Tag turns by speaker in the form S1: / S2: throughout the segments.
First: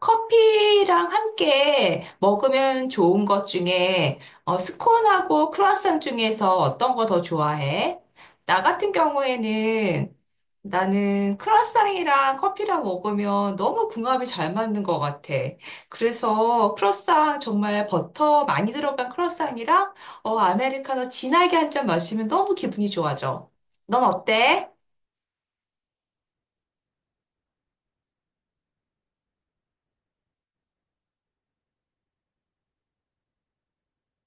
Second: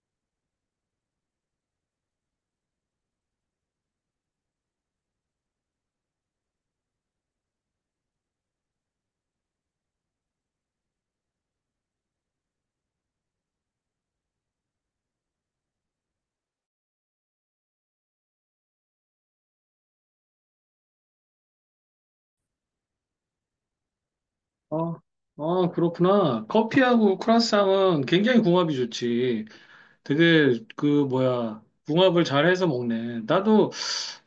S1: 커피랑 함께 먹으면 좋은 것 중에 어, 스콘하고 크루아상 중에서 어떤 거 더 좋아해? 나 같은 경우에는 나는 크루아상이랑 커피랑 먹으면 너무 궁합이 잘 맞는 것 같아. 그래서 크루아상 정말 버터 많이 들어간 크루아상이랑 어, 아메리카노 진하게 한 잔 마시면 너무 기분이 좋아져. 넌 어때?
S2: 아, 아, 그렇구나. 커피하고 크라상은 굉장히 궁합이 좋지. 되게 그 뭐야 궁합을 잘해서 먹네. 나도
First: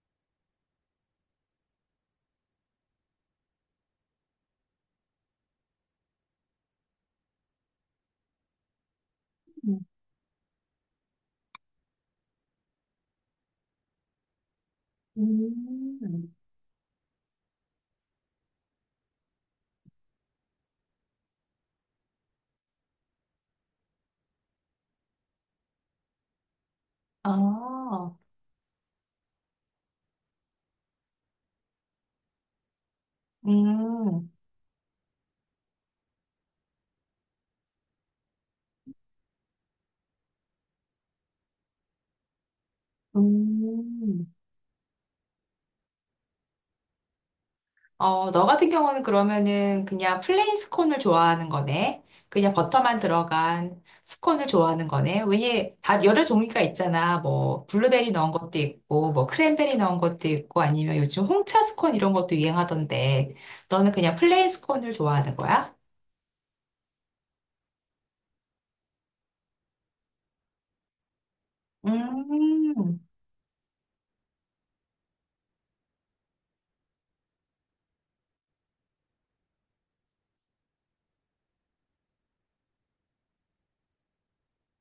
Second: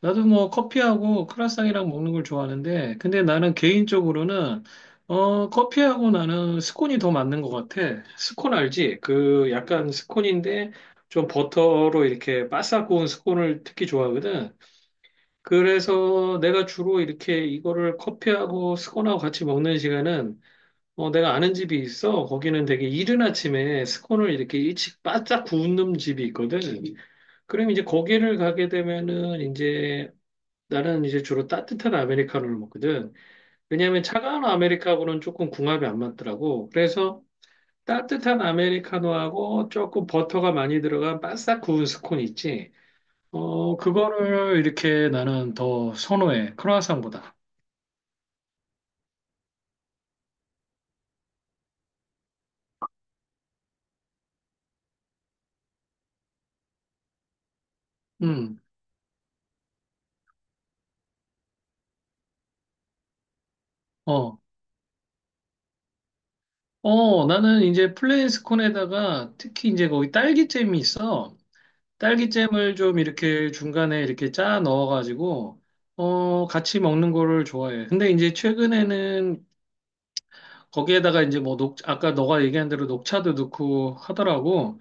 S2: 나도 뭐 커피하고 크라상이랑 먹는 걸 좋아하는데, 근데 나는 개인적으로는 커피하고 나는 스콘이 더 맞는 것 같아. 스콘 알지? 그
S1: 음.
S2: 약간 스콘인데 좀 버터로 이렇게 바싹 구운 스콘을 특히 좋아하거든.
S1: 음,
S2: 그래서 내가 주로 이렇게 이거를 커피하고 스콘하고 같이 먹는 시간은 내가 아는 집이 있어. 거기는 되게 이른 아침에 스콘을 이렇게 일찍 바짝 구운 집이 있거든. 그럼 이제
S1: 아,
S2: 거기를 가게 되면은 이제 나는 이제 주로 따뜻한 아메리카노를 먹거든. 왜냐하면
S1: 음,
S2: 차가운 아메리카노는 조금 궁합이 안 맞더라고. 그래서 따뜻한 아메리카노하고 조금 버터가 많이 들어간 바싹 구운 스콘 있지.
S1: 음.
S2: 그거를 이렇게 나는 더 선호해. 크루아상보다.
S1: 어, 너 같은 경우는 그러면은 그냥 플레인 스콘을 좋아하는 거네. 그냥 버터만 들어간 스콘을 좋아하는 거네. 왜냐, 다 여러 종류가 있잖아. 뭐, 블루베리 넣은 것도
S2: 음.
S1: 있고, 뭐, 크랜베리 넣은 것도 있고, 아니면 요즘 홍차 스콘 이런 것도 유행하던데, 너는 그냥
S2: 어,
S1: 플레인 스콘을 좋아하는 거야?
S2: 나는 이제 플레인스콘에다가 특히 이제 거기 딸기잼이 있어. 딸기잼을 좀
S1: 음,
S2: 이렇게 중간에 이렇게 짜 넣어가지고, 같이 먹는 거를 좋아해. 근데 이제 최근에는 거기에다가 이제 뭐 녹, 아까 너가 얘기한 대로 녹차도 넣고 하더라고.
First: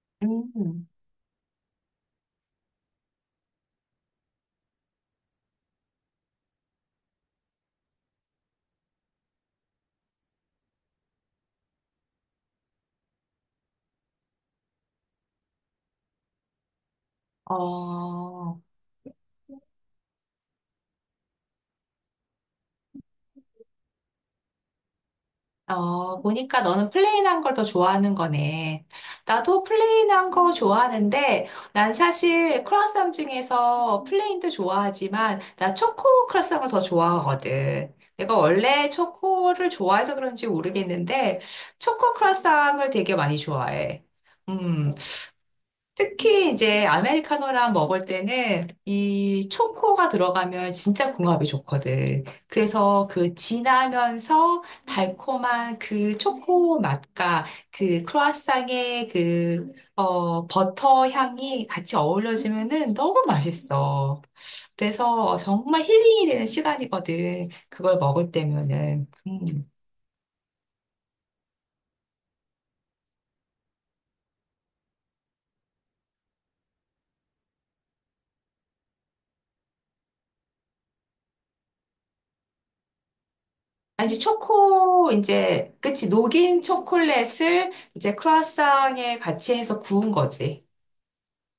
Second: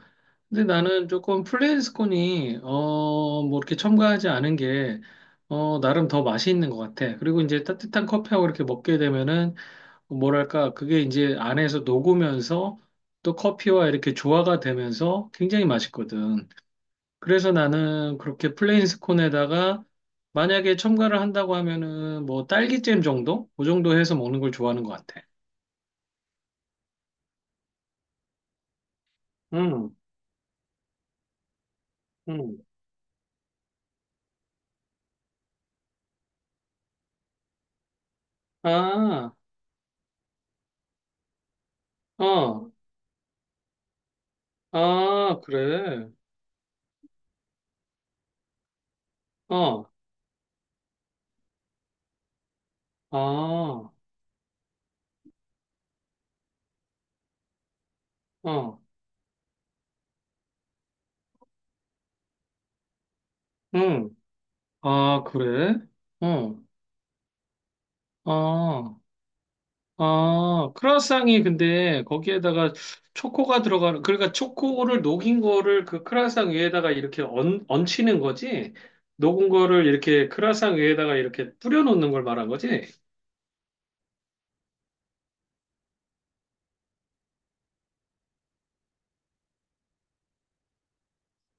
S2: 근데
S1: 음,
S2: 나는 조금 플레인스콘이, 뭐 이렇게 첨가하지 않은 게, 나름 더 맛이 있는 것 같아. 그리고 이제 따뜻한 커피하고 이렇게 먹게 되면은 뭐랄까, 그게 이제 안에서 녹으면서 또 커피와 이렇게 조화가 되면서 굉장히 맛있거든. 그래서 나는 그렇게
S1: 어,
S2: 플레인스콘에다가 만약에 첨가를 한다고 하면은 뭐 딸기잼 정도? 그 정도 해서 먹는 걸 좋아하는 것 같아.
S1: 어, 보니까 너는 플레인한 걸 더 좋아하는 거네. 나도
S2: 음,
S1: 플레인한 거 좋아하는데, 난
S2: 음.
S1: 사실 크루아상 중에서 플레인도 좋아하지만, 나 초코 크루아상을 더 좋아하거든. 내가 원래
S2: 아,
S1: 초코를 좋아해서 그런지 모르겠는데, 초코
S2: 어,
S1: 크루아상을 되게 많이 좋아해. 음,
S2: 아, 그래.
S1: 특히 이제 아메리카노랑 먹을 때는 이
S2: 어,
S1: 초코가 들어가면 진짜 궁합이 좋거든. 그래서 그
S2: 아,
S1: 진하면서 달콤한 그 초코 맛과 그
S2: 어,
S1: 크루아상의 그, 어, 버터 향이 같이 어우러지면은 너무
S2: 음.
S1: 맛있어.
S2: 아,
S1: 그래서
S2: 그래?
S1: 정말 힐링이 되는
S2: 어,
S1: 시간이거든. 그걸 먹을
S2: 아.
S1: 때면은. 음.
S2: 아, 크루아상이 근데 거기에다가 초코가 들어가는, 그러니까 초코를 녹인 거를 그 크루아상 위에다가 이렇게 얹, 얹히는 거지? 녹은 거를 이렇게 크루아상 위에다가 이렇게 뿌려놓는 걸 말한 거지?
S1: 아니, 초코, 이제, 그치, 녹인 초콜릿을 이제 크루아상에 같이 해서 구운 거지.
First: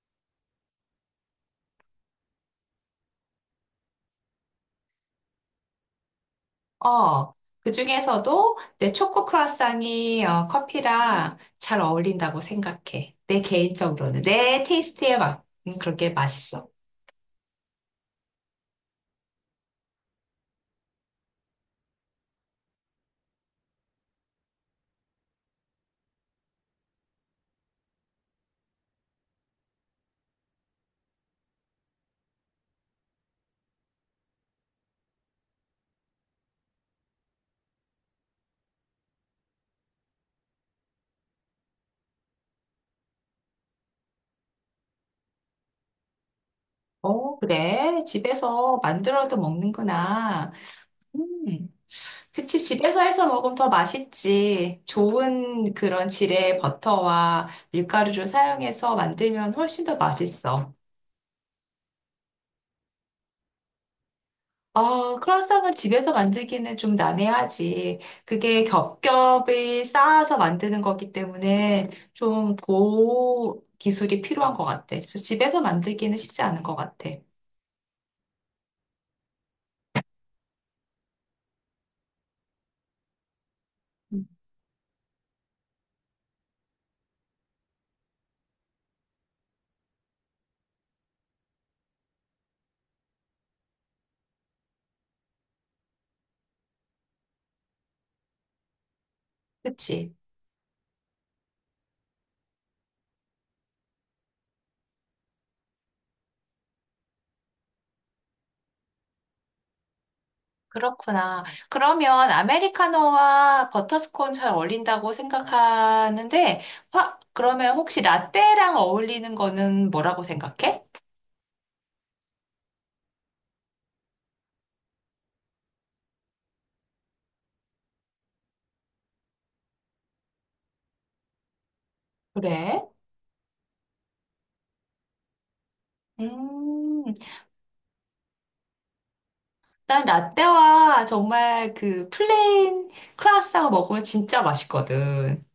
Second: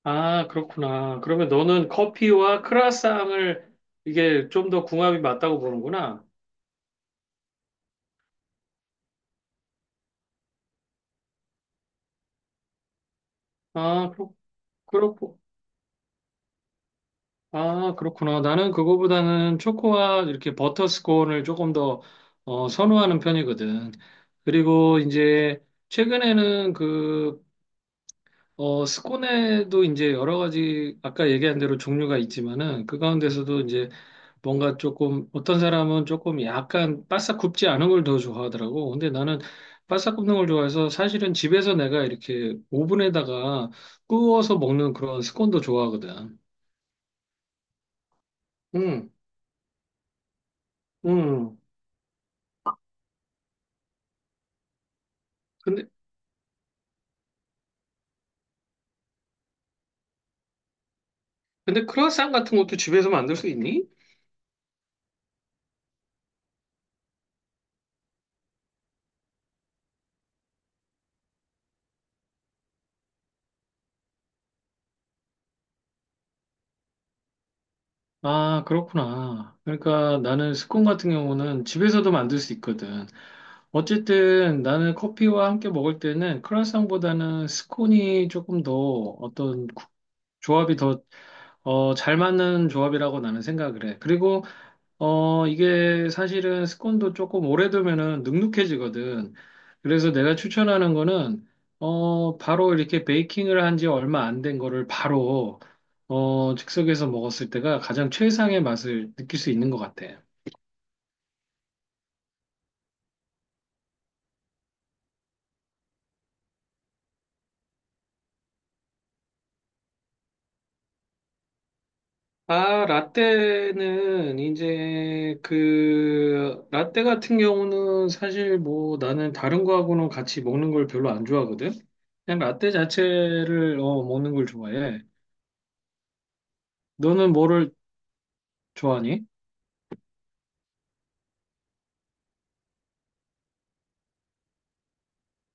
S2: 아, 그렇구나. 그러면 너는 커피와 크루아상을 이게 좀 더 궁합이 맞다고 보는구나.
S1: 어, 그 중에서도 내 초코 크루아상이 어, 커피랑 잘 어울린다고 생각해. 내
S2: 아,
S1: 개인적으로는.
S2: 그렇,
S1: 내
S2: 그렇,
S1: 테이스트에 맞, 그렇게 맛있어.
S2: 아, 그렇구나. 나는 그거보다는 초코와 이렇게 버터 스콘을 조금 더 선호하는 편이거든. 그리고 이제 최근에는 그 스콘에도 이제 여러 가지 아까 얘기한 대로 종류가 있지만은 그 가운데서도 이제 뭔가 조금 어떤 사람은 조금 약간 바싹 굽지 않은 걸 더 좋아하더라고. 근데 나는 바싹 굽는 걸 좋아해서 사실은 집에서 내가 이렇게 오븐에다가 구워서 먹는 그런 스콘도 좋아하거든.
S1: 어, 그래. 집에서
S2: 음,
S1: 만들어도 먹는구나.
S2: 음.
S1: 음. 그치, 집에서 해서 먹으면 더 맛있지. 좋은
S2: 근데
S1: 그런 질의 버터와 밀가루를 사용해서 만들면 훨씬 더 맛있어.
S2: 근데 크루아상 같은 것도 집에서 만들 수 있니?
S1: 어, 크루아상은 집에서 만들기는 좀 난해하지. 그게 겹겹이 쌓아서 만드는 거기 때문에 좀 고 기술이 필요한 것 같아. 그래서 집에서 만들기는 쉽지 않은 것 같아.
S2: 아, 그렇구나. 그러니까 나는 스콘 같은 경우는 집에서도 만들 수 있거든.
S1: 음.
S2: 어쨌든 나는 커피와 함께 먹을 때는 크루아상보다는 스콘이 조금 더 어떤 조합이 더, 잘 맞는 조합이라고 나는 생각을 해. 그리고 이게 사실은 스콘도 조금 오래 두면은 눅눅해지거든. 그래서
S1: 그치?
S2: 내가 추천하는 거는, 바로 이렇게 베이킹을 한 지 얼마 안 된 거를 바로, 즉석에서 먹었을 때가 가장 최상의 맛을 느낄 수 있는 것 같아.
S1: 그렇구나. 그러면 아메리카노와 버터스콘 잘 어울린다고 생각하는데, 화, 그러면 혹시 라떼랑 어울리는 거는 뭐라고 생각해?
S2: 아, 라떼는 이제 그 라떼 같은 경우는 사실 뭐 나는 다른 거하고는 같이 먹는 걸 별로 안 좋아하거든. 그냥 라떼
S1: 그래?
S2: 자체를 먹는 걸 좋아해.
S1: 음,
S2: 너는 뭐를 좋아하니?
S1: 난 라떼와 정말 그 플레인 크루아상을 먹으면 진짜 맛있거든.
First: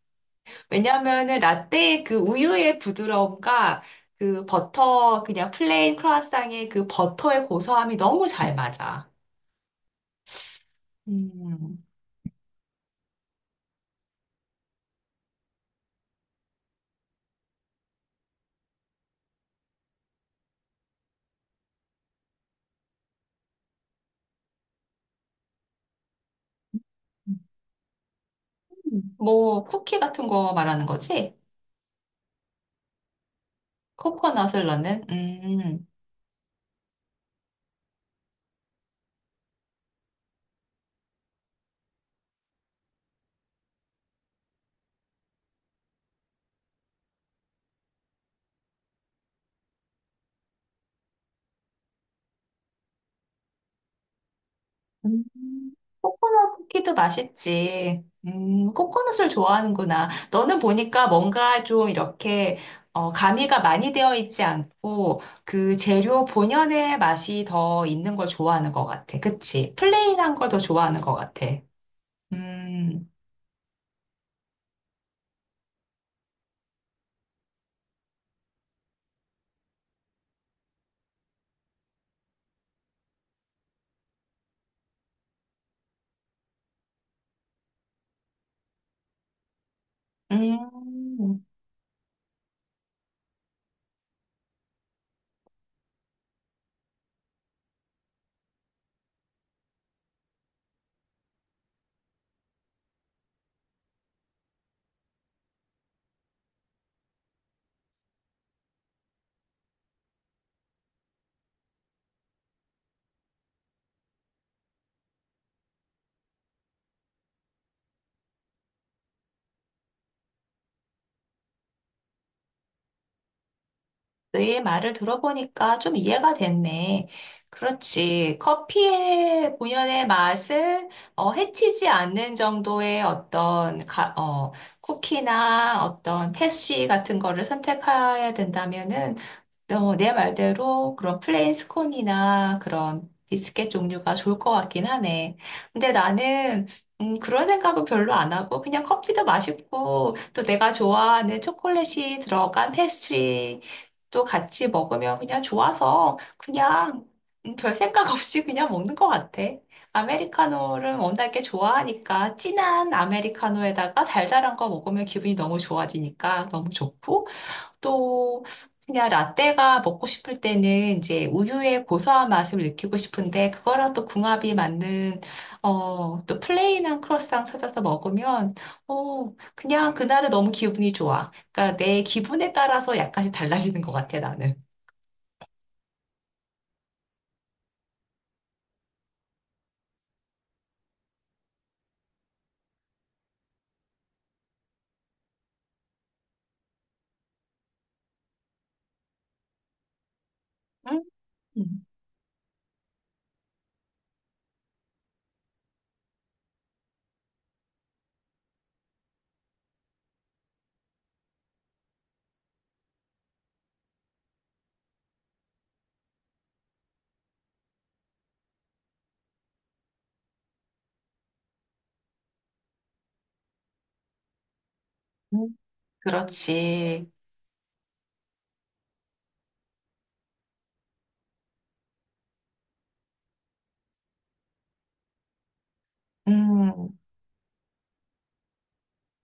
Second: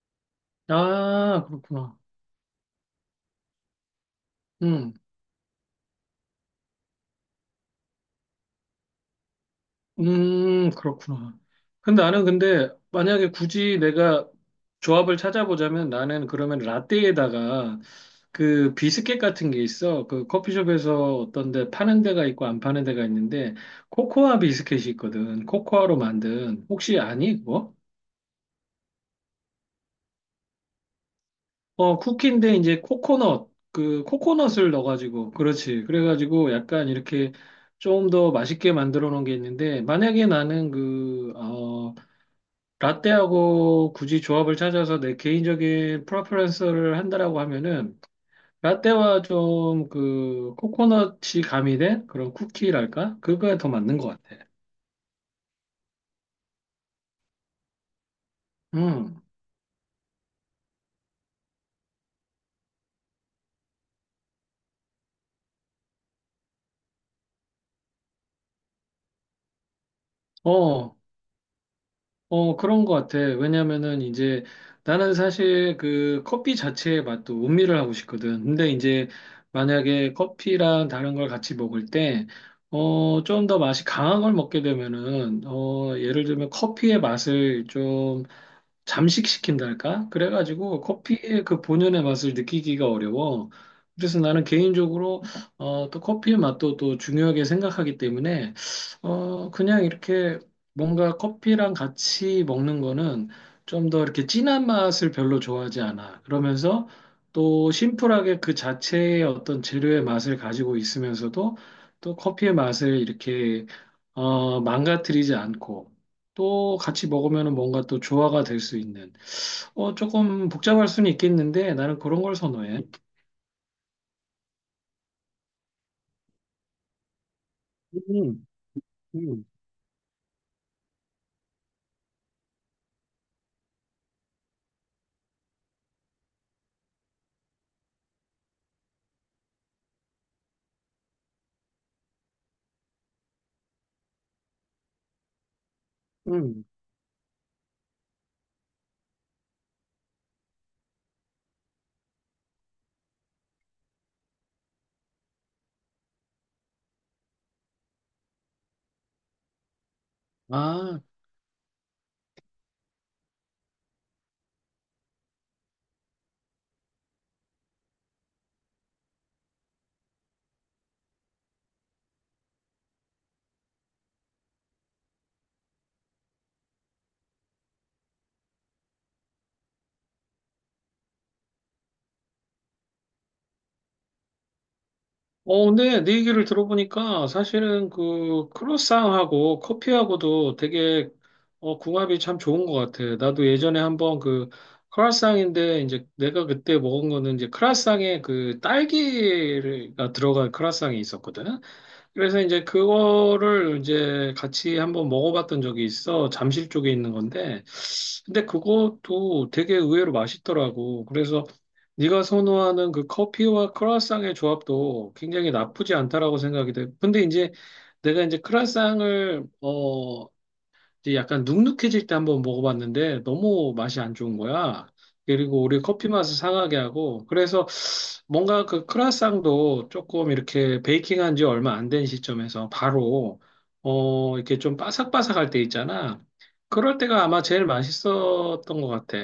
S1: 왜냐하면은
S2: 아, 그렇구나.
S1: 라떼의 그 우유의 부드러움과 그
S2: 음,
S1: 버터, 그냥 플레인 크루아상의 그 버터의 고소함이 너무 잘 맞아.
S2: 그렇구나.
S1: 음.
S2: 근데 나는 근데 만약에 굳이 내가 조합을 찾아보자면 나는 그러면 라떼에다가 그 비스켓 같은 게 있어. 그 커피숍에서 어떤 데 파는 데가 있고 안 파는 데가 있는데 코코아 비스켓이 있거든. 코코아로 만든. 혹시 아니, 그거?
S1: 뭐, 쿠키 같은 거 말하는 거지?
S2: 어, 쿠키인데 이제 코코넛, 그
S1: 코코넛을
S2: 코코넛을
S1: 넣는?
S2: 넣어가지고, 그렇지. 그래가지고 약간 이렇게 좀 더 맛있게 만들어 놓은 게 있는데, 만약에 나는 라떼하고 굳이 조합을 찾아서 내 개인적인 프레퍼런스를 한다라고 하면은, 라떼와 좀 그 코코넛이 가미된 그런 쿠키랄까? 그거에 더 맞는 것 같아.
S1: 음. 코코넛 쿠키도 맛있지.
S2: 음.
S1: 코코넛을 좋아하는구나. 너는 보니까 뭔가 좀 이렇게, 어, 가미가 많이 되어 있지 않고, 그 재료 본연의 맛이 더 있는 걸 좋아하는 것 같아. 그치? 플레인한 걸 더
S2: 어,
S1: 좋아하는 것 같아.
S2: 그런 것
S1: 음,
S2: 같아. 왜냐면은 이제 나는 사실 그 커피 자체의 맛도 음미를 하고 싶거든. 근데 이제 만약에 커피랑 다른 걸 같이 먹을 때, 좀 더 맛이 강한 걸 먹게 되면은, 예를 들면 커피의 맛을 좀 잠식시킨달까? 그래가지고
S1: 음.
S2: 커피의 그 본연의 맛을 느끼기가 어려워. 그래서 나는 개인적으로 또 커피의 맛도 또 중요하게 생각하기 때문에 그냥 이렇게 뭔가 커피랑 같이 먹는 거는 좀 더 이렇게 진한 맛을 별로 좋아하지 않아. 그러면서 또 심플하게 그 자체의 어떤 재료의 맛을 가지고 있으면서도 또 커피의 맛을 이렇게 망가뜨리지 않고 또 같이 먹으면 뭔가 또 조화가 될 수 있는. 조금 복잡할 수는 있겠는데 나는 그런 걸 선호해.
S1: 너의 말을 들어보니까 좀 이해가 됐네. 그렇지.
S2: 음, 음,
S1: 커피의 본연의 맛을 어, 해치지 않는 정도의 어떤 어, 쿠키나 어떤 패스트리 같은 거를 선택해야 된다면은 어, 내 말대로 그런 플레인 스콘이나 그런 비스켓 종류가 좋을 것 같긴 하네. 근데
S2: 음.
S1: 나는 그런 생각은 별로 안 하고 그냥 커피도 맛있고 또 내가 좋아하는 초콜릿이 들어간 패스트리 또 같이 먹으면 그냥 좋아서 그냥 별 생각 없이 그냥 먹는 것 같아. 아메리카노를
S2: 아,
S1: 워낙에 좋아하니까 진한 아메리카노에다가 달달한 거 먹으면 기분이 너무 좋아지니까 너무 좋고 또 그냥 라떼가 먹고 싶을 때는 이제 우유의 고소한 맛을 느끼고 싶은데 그거랑 또 궁합이 맞는 어, 또 플레인한 크로상 찾아서 먹으면 어, 그냥 그날은 너무 기분이 좋아. 그러니까 내 기분에 따라서 약간씩 달라지는 것 같아, 나는.
S2: 어, 근데 네 얘기를 들어보니까 사실은 그 크로스상하고 커피하고도 되게 궁합이 참 좋은 것 같아. 나도 예전에 한번 그 크라상인데 이제 내가 그때 먹은 거는 이제 크라상에 그 딸기가 들어간 크라상이 있었거든.
S1: 음,
S2: 그래서 이제 그거를 이제 같이 한번 먹어봤던 적이 있어. 잠실 쪽에 있는 건데. 근데 그것도 되게 의외로 맛있더라고. 그래서 네가 선호하는 그 커피와 크루아상의 조합도 굉장히 나쁘지 않다라고 생각이 돼. 근데 이제 내가 이제 크루아상을 이제 약간 눅눅해질 때 한번 먹어봤는데 너무 맛이 안 좋은 거야.
S1: 음.
S2: 그리고 우리 커피 맛을 상하게
S1: 그렇지.
S2: 하고 그래서 뭔가 그 크라상도 조금 이렇게 베이킹한 지 얼마 안 된 시점에서 바로 이렇게 좀 바삭바삭할 때 있잖아.
S1: 음.
S2: 그럴 때가 아마 제일 맛있었던 것 같아.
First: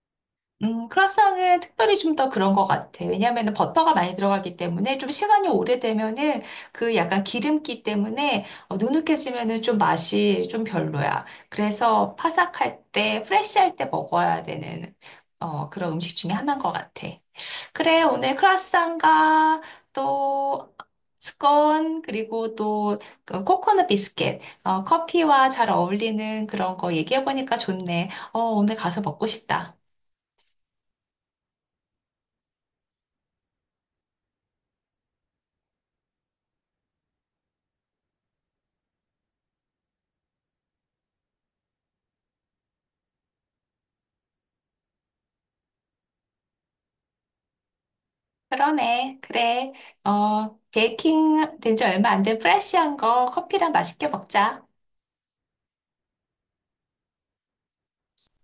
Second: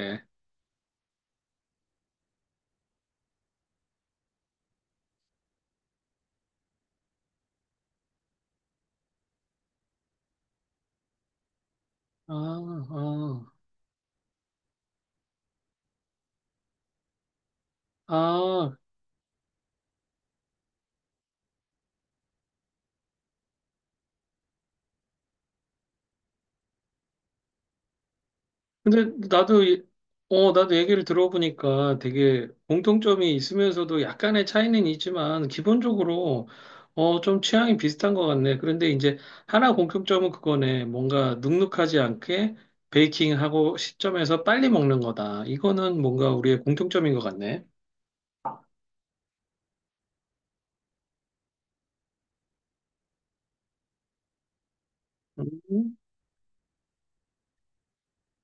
S1: 크라상은 특별히 좀 더 그런 것 같아. 왜냐하면 버터가 많이 들어가기 때문에 좀 시간이 오래되면은 그 약간 기름기 때문에 어, 누눅해지면은 좀 맛이 좀 별로야. 그래서
S2: 아,
S1: 파삭할 때,
S2: 아,
S1: 프레쉬할 때 먹어야 되는 어, 그런 음식 중에 하나인 것 같아. 그래, 오늘
S2: 아.
S1: 크라상과 또 스콘 그리고 또그 코코넛 비스켓, 어, 커피와 잘 어울리는 그런 거 얘기해보니까 좋네. 어, 오늘 가서 먹고
S2: 근데 나도,
S1: 싶다.
S2: 어, 나도 얘기를 들어보니까 되게 공통점이 있으면서도 약간의 차이는 있지만, 기본적으로, 좀 취향이 비슷한 것 같네. 그런데 이제 하나 공통점은 그거네. 뭔가 눅눅하지 않게 베이킹하고 시점에서 빨리 먹는 거다. 이거는 뭔가 우리의 공통점인 것 같네.
S1: 그러네. 그래. 어, 베이킹 된지 얼마 안 된 프레쉬한 거 커피랑 맛있게 먹자.
S2: 음.